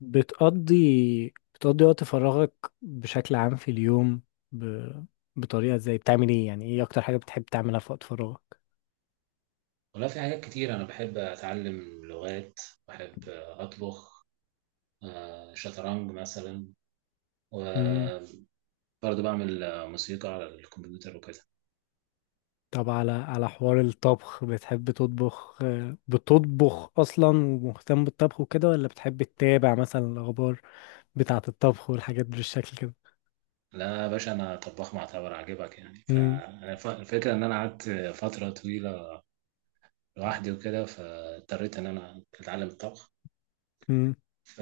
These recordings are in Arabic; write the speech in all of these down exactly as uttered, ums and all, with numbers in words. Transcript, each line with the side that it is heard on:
left: بتقضي بتقضي وقت فراغك بشكل عام في اليوم، ب... بطريقة ازاي بتعمل ايه؟ يعني ايه اكتر حاجة بتحب تعملها في وقت فراغك؟
right: والله في حاجات كتير، أنا بحب أتعلم لغات. بحب أطبخ. آه، شطرنج مثلا.
left: امم.
right: وبرضه بعمل آه، موسيقى على الكمبيوتر وكده.
left: طب على على حوار الطبخ، بتحب تطبخ؟ آه، بتطبخ اصلا ومهتم بالطبخ وكده، ولا بتحب تتابع مثلا الاخبار بتاعة الطبخ والحاجات بالشكل كده؟
right: لا يا باشا، أنا طباخ معتبر عاجبك يعني.
left: امم.
right: فأنا ف- الفكرة إن أنا قعدت فترة طويلة لوحدي وكده، فاضطريت إن أنا أتعلم الطبخ.
left: امم.
right: ف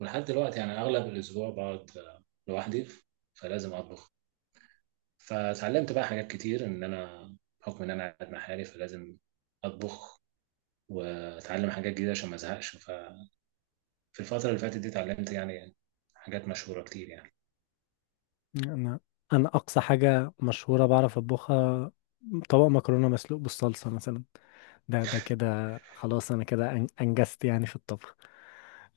right: ولحد دلوقتي يعني أغلب الأسبوع بقعد آه، لوحدي، فلازم أطبخ. فتعلمت بقى حاجات كتير، إن أنا بحكم إن أنا قاعد مع حالي فلازم أطبخ واتعلم حاجات جديده عشان ما ازهقش. ففي الفتره اللي فاتت دي اتعلمت يعني حاجات مشهوره كتير يعني.
left: انا انا اقصى حاجة مشهورة بعرف اطبخها طبق مكرونة مسلوق بالصلصة مثلا. ده ده كده خلاص انا كده أن- انجزت يعني في الطبخ.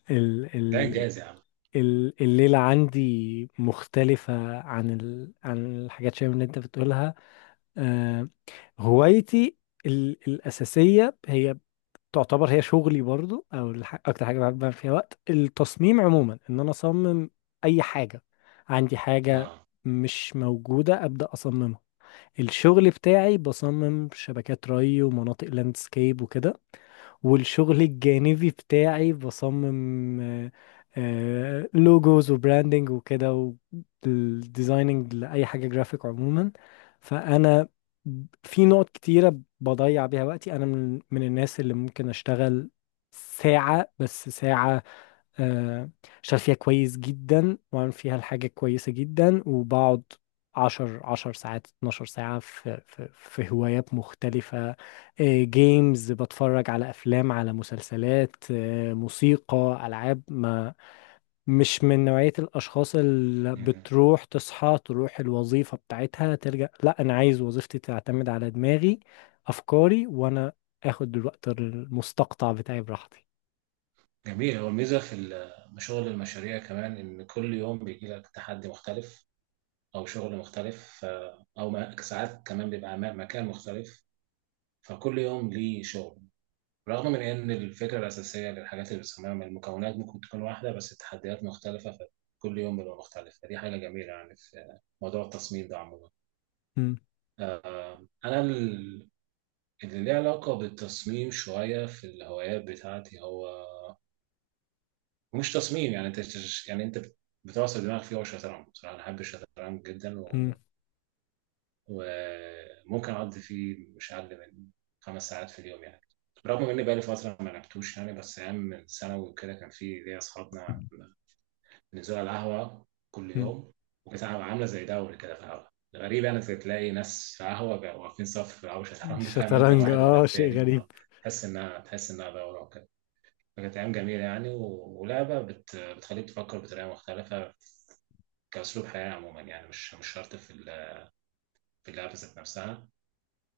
left: ال
right: ده
left: ال
right: انجاز يا عم.
left: ال الليلة عندي مختلفة عن ال عن الحاجات شوية من اللي انت بتقولها. آه هوايتي ال الأساسية هي، تعتبر هي شغلي برضو، او الح اكتر حاجة بحب أعمل فيها وقت التصميم عموما، ان انا اصمم اي حاجة. عندي حاجة
right: اه.
left: مش موجودة ابدأ اصممها. الشغل بتاعي بصمم شبكات ري ومناطق لاندسكيب وكده، والشغل الجانبي بتاعي بصمم آه، آه، لوجوز وبراندنج وكده، والديزايننج لأي حاجة جرافيك عموما. فأنا في نقط كتيرة بضيع بيها وقتي. أنا من من الناس اللي ممكن أشتغل ساعة، بس ساعة آه، شغال فيها كويس جدا وعامل فيها الحاجة كويسة جدا، وبقعد عشر عشر ساعات، اتناشر ساعة في, في, في هوايات مختلفة. جيمز، بتفرج على أفلام، على مسلسلات، آه، موسيقى، ألعاب. ما مش من نوعية الأشخاص اللي
right: مم.
left: بتروح تصحى تروح الوظيفة بتاعتها ترجع، لا. أنا عايز وظيفتي تعتمد على دماغي، أفكاري، وأنا آخد الوقت المستقطع بتاعي براحتي.
right: جميل، هو الميزه في ال- شغل المشاريع كمان ان كل يوم بيجي لك تحدي مختلف او شغل مختلف، ف- او م- ساعات كمان بيبقى م- مكان مختلف، فكل يوم ليه شغل. رغم من ان الفكره الاساسيه للحاجات اللي بنسميها من المكونات ممكن تكون واحده، بس التحديات مختلفه، فكل يوم بيبقى مختلف، فدي حاجه جميله يعني في موضوع التصميم ده عموما.
left: مم.
right: آه، أنا ال- اللي ليه علاقة بالتصميم شوية في الهوايات بتاعتي، هو مش تصميم، يعني أنت بتش- يعني أنت بت- بتعصر دماغك فيه، هو الشطرنج. بصراحة أنا بحب الشطرنج جدا، و- وممكن أقضي فيه مش أقل من خمس ساعات في اليوم يعني. رغم إن بقالي فترة ما لعبتوش يعني، بس أيام من ثانوي وكده كان في ليا أصحابنا نزول على القهوة كل
left: مم.
right: يوم، وكانت عاملة زي دوري كده في القهوة. غريب يعني، كنت تلاقي ناس في قهوة بيبقوا واقفين صف أو شطرنج، فاهم، أنت
left: الشطرنج،
right: واحد ورا
left: اه شيء
right: التاني،
left: غريب.
right: آه، تحس إنها تحس إنها دورة وكده. فكانت أيام جميلة يعني، و- ولعبة بت... بتخليك تفكر بطريقة مختلفة كأسلوب حياة عموما، يعني مش مش شرط في ال- في اللعبة ذات نفسها،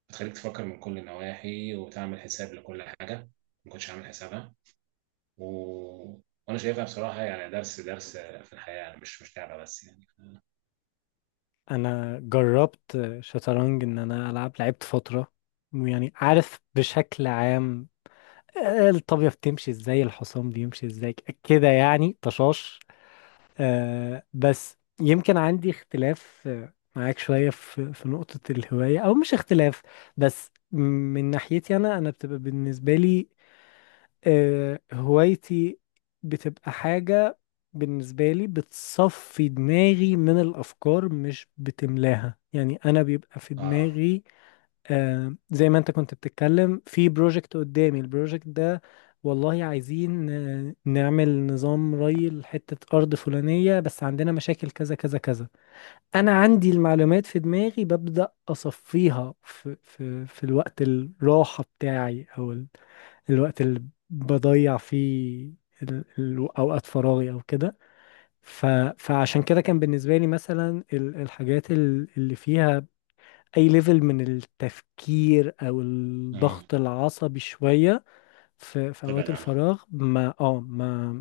right: بتخليك تفكر من كل النواحي وتعمل حساب لكل حاجة ما كنتش عامل حسابها. و... وأنا شايفها بصراحة يعني درس درس في الحياة يعني، مش مش لعبة بس يعني.
left: انا جربت شطرنج، ان انا العب لعبت فترة ويعني عارف بشكل عام آه، الطابية بتمشي ازاي، الحصان بيمشي ازاي، ك- كده يعني، طشاش. آه بس يمكن عندي اختلاف آه، معاك شوية، في في نقطة الهواية، او مش اختلاف، بس من ناحيتي. انا انا بتبقى بالنسبة لي آه، هوايتي بتبقى حاجة بالنسبة لي بتصفي دماغي من الأفكار، مش بتملاها. يعني أنا بيبقى في
right: آه.
left: دماغي آه، زي ما أنت كنت بتتكلم في بروجكت قدامي، البروجكت ده والله عايزين آه، نعمل نظام ري لحتة أرض فلانية، بس عندنا مشاكل كذا كذا كذا. أنا عندي المعلومات في دماغي، ببدأ أصفيها في, في, في الوقت الراحة بتاعي، أو الوقت اللي بضيع فيه، ال- ال- اوقات فراغي او كده. ف... فعشان كده كان بالنسبه لي مثلا ال- الحاجات ال- اللي فيها اي ليفل من التفكير او الضغط العصبي شويه في في
right: تبعد
left: اوقات
right: عنها.
left: الفراغ، ما اه ما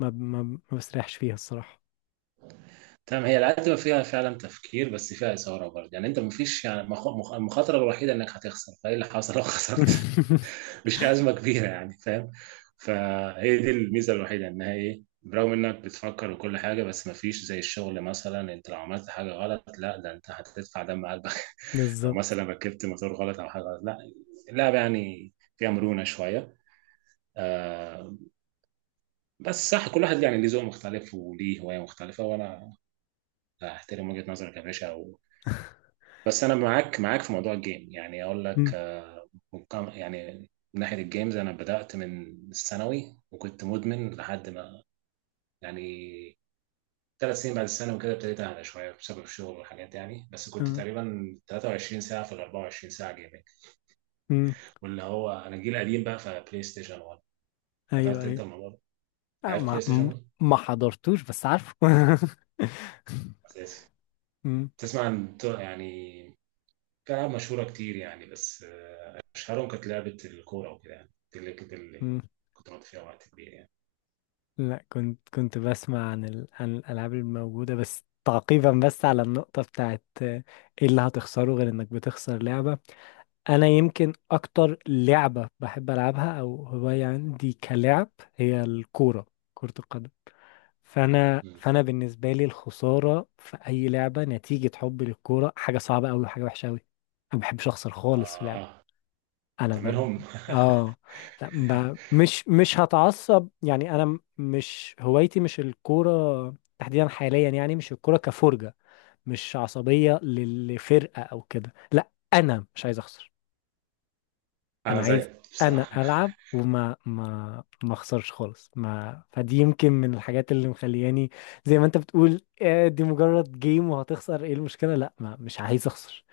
left: ما ما, ما بسرحش فيها الصراحه.
right: تمام، هي العتبة فيها فعلا تفكير، بس فيها إثارة برضه يعني. أنت مفيش يعني، مخ- مخ- المخاطرة الوحيدة إنك هتخسر، فإيه اللي حصل لو خسرت؟ مش أزمة كبيرة يعني، فاهم. فهي دي الميزة الوحيدة، إنها إيه؟ برغم إنك بتفكر وكل حاجة، بس مفيش زي الشغل مثلا، أنت لو عملت حاجة غلط لا ده أنت هتدفع دم قلبك. لو
left: بالظبط.
right: مثلا ركبت موتور غلط أو حاجة غلط لا. اللعبة يعني فيها مرونة شوية. آه. بس صح، كل واحد يعني ليه ذوق مختلف وليه هواية مختلفة، وأنا احترم وجهة نظرك يا باشا. و... بس انا معاك معاك في موضوع الجيم، يعني اقول لك
left: مم.
right: آه، ممكن- يعني من ناحية الجيمز انا بدأت من الثانوي وكنت مدمن لحد ما، يعني ثلاث سنين بعد الثانوي كده ابتديت اهدى شوية بسبب الشغل والحاجات دي يعني. بس كنت
left: آه.
right: تقريبا 23 ساعة في ال 24 ساعة جيمنج.
left: مم.
right: واللي هو انا جيل قديم بقى، فبلاي ستيشن واحد.
left: ايوه،
right: حضرت انت
left: ايوه.
right: الموضوع ده؟
left: آه،
right: لعبت
left: ما
right: بلاي ستيشن واحد
left: ما حضرتوش بس عارفه.
right: اساسي.
left: مم.
right: تسمع عن يعني، في العاب مشهورة كتير يعني، بس أشهرهم كانت لعبة الكورة وكده، يعني دي اللي كنت اللي
left: مم.
right: كنت بقضي فيها وقت كبير يعني.
left: لا، كنت كنت بسمع عن ال... عن الألعاب الموجودة، بس تعقيبا، بس على النقطة بتاعت آه، ايه اللي هتخسره غير انك بتخسر لعبة؟ انا يمكن اكتر لعبة بحب العبها او هواية عندي كلعب هي الكورة، كرة القدم. فانا
right: مم.
left: فانا بالنسبة لي الخسارة في اي لعبة، نتيجة حبي للكورة، حاجة صعبة قوي وحاجة وحشة قوي. انا ما بحبش اخسر خالص في لعبة.
right: آه.
left: انا
right: أنت
left: ب...
right: منهم!
left: اه، لا، ب... مش مش هتعصب يعني، انا م- مش هوايتي مش الكوره تحديدا حاليا يعني، مش الكوره كفرجه، مش عصبيه لل- لفرقه او كده، لا. انا مش عايز اخسر. انا
right: أنا
left: عايز،
right: زيك
left: انا
right: بصراحة.
left: العب وما ما ما اخسرش خالص. ما فدي يمكن من الحاجات اللي مخلياني، زي ما انت بتقول، آه، دي مجرد جيم وهتخسر ايه؟ المشكله لا، ما مش عايز اخسر.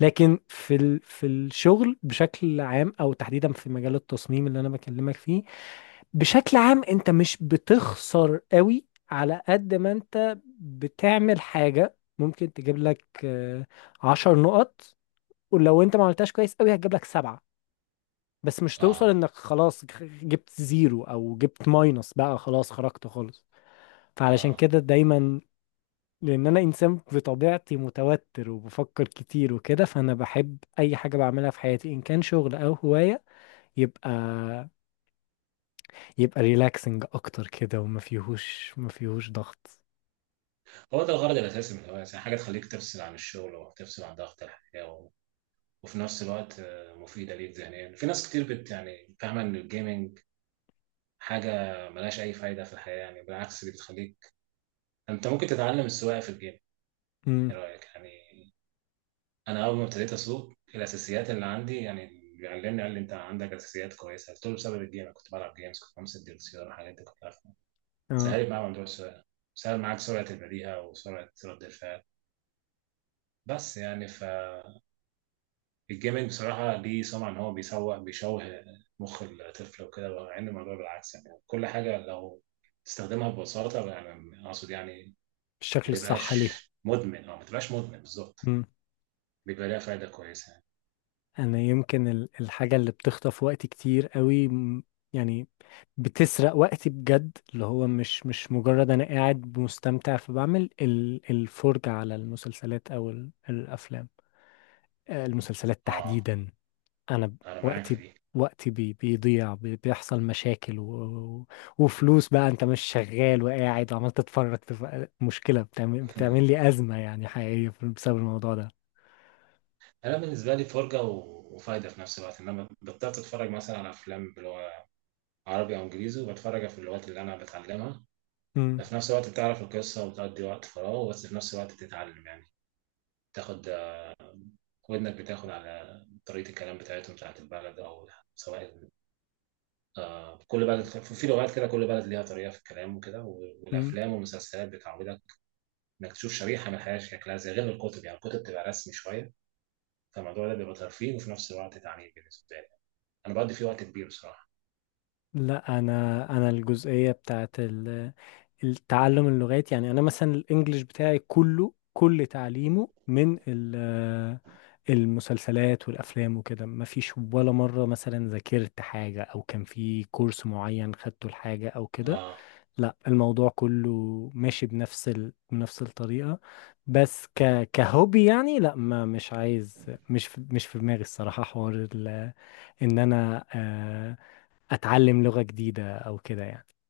left: لكن في ال... في الشغل بشكل عام او تحديدا في مجال التصميم اللي انا بكلمك فيه، بشكل عام انت مش بتخسر قوي. على قد ما انت بتعمل حاجة ممكن تجيب لك آه، عشر نقط، ولو انت ما عملتهاش كويس قوي هتجيب لك سبعة، بس مش توصل
right: آه.
left: انك خلاص جبت زيرو او جبت ماينس بقى خلاص خرجت خالص. فعلشان
right: آه.
left: كده دايما، لان انا انسان بطبيعتي متوتر وبفكر كتير وكده، فانا بحب اي حاجه بعملها في حياتي ان كان شغل او هوايه، يبقى يبقى ريلاكسنج اكتر كده، وما فيهوش ما فيهوش ضغط.
right: هو ده الغرض الأساسي من الهواية، يعني حاجة تخليك تفصل عن الشغل وتفصل عن ضغط الحياة، و... وفي نفس الوقت آه، مفيدة ليك ذهنيا. في ناس كتير بت يعني فاهمة إن الجيمنج حاجة ملهاش أي فايدة في الحياة، يعني بالعكس دي بتخليك، أنت ممكن تتعلم السواقة في الجيم،
left: امم.
right: إيه رأيك يعني؟ انا اول ما ابتديت اسوق الاساسيات اللي عندي يعني، اللي علمني قال لي انت عندك اساسيات كويسه، قلت له بسبب الجيم. أنا كنت بلعب جيمز، كنت بمسك دي السياره، الحاجات دي كنت عارفها،
left: اه،
right: سهلت معايا موضوع السواقه. سهل معاك سرعه البديهه وسرعه رد الفعل. بس يعني فالجيمنج بصراحه ليه سمعه ان هو بيسوح بيشوه مخ الطفل وكده، مع ان الموضوع بالعكس يعني. كل حاجه لو تستخدمها ببساطه، يعني اقصد يعني ما
left: الشكل الصح ليها.
right: تبقاش مدمن، اه، ما تبقاش مدمن بالظبط،
left: امم.
right: بيبقى ليها فايده كويسه يعني.
left: انا يمكن ال- الحاجه اللي بتخطف وقتي كتير قوي، م- يعني بتسرق وقتي بجد، اللي هو مش مش مجرد انا قاعد مستمتع فبعمل ال- الفرجه على المسلسلات او ال- الافلام آه، المسلسلات
right: اه،
left: تحديدا. انا ب-
right: انا معاك في
left: وقتي
right: دي.
left: وقتي بي بيضيع، بي بيحصل مشاكل و... و- وفلوس بقى انت مش شغال وقاعد وعمال تتفرج تف... مشكلة، بتعمل... بتعمل لي أزمة يعني حقيقية في- بسبب الموضوع ده.
right: انا بالنسبه لي فرجه و... وفايده في نفس الوقت، ان انا بطلت اتفرج مثلا على افلام اللي هو عربي او انجليزي، وبتفرج في اللغات اللي انا بتعلمها،
left: مم.
right: ففي نفس الوقت بتعرف القصه وبتقضي وقت فراغ، بس في نفس الوقت بتتعلم يعني، تاخد ودنك، بتاخد على طريقه الكلام بتاعتهم بتاعت البلد، او سواء، آه كل بلد في لغات كده، كل بلد ليها طريقه في الكلام وكده، و-
left: مم.
right: والافلام والمسلسلات بتعودك انك تشوف شريحه من الحياه شكلها زي، غير الكتب يعني، الكتب بتبقى رسمي شويه. فالموضوع ده بيبقى ترفيه وفي نفس الوقت تعليم بالنسبه لي، انا بقضي فيه وقت كبير بصراحه.
left: لا، انا انا الجزئية بتاعت ال... التعلم اللغات، يعني انا مثلا الانجليش بتاعي كله كل تعليمه من ال- المسلسلات والافلام وكده. ما فيش ولا مره مثلا ذاكرت حاجه او كان في كورس معين خدته لحاجه او كده،
right: اه.
left: لا. الموضوع كله ماشي بنفس ال... بنفس الطريقة، بس
right: اه.
left: ك... كهوبي يعني. لا، ما مش عايز، مش في... مش في دماغي الصراحة حوار ال... ان انا آه، اتعلم لغة جديدة او كده يعني.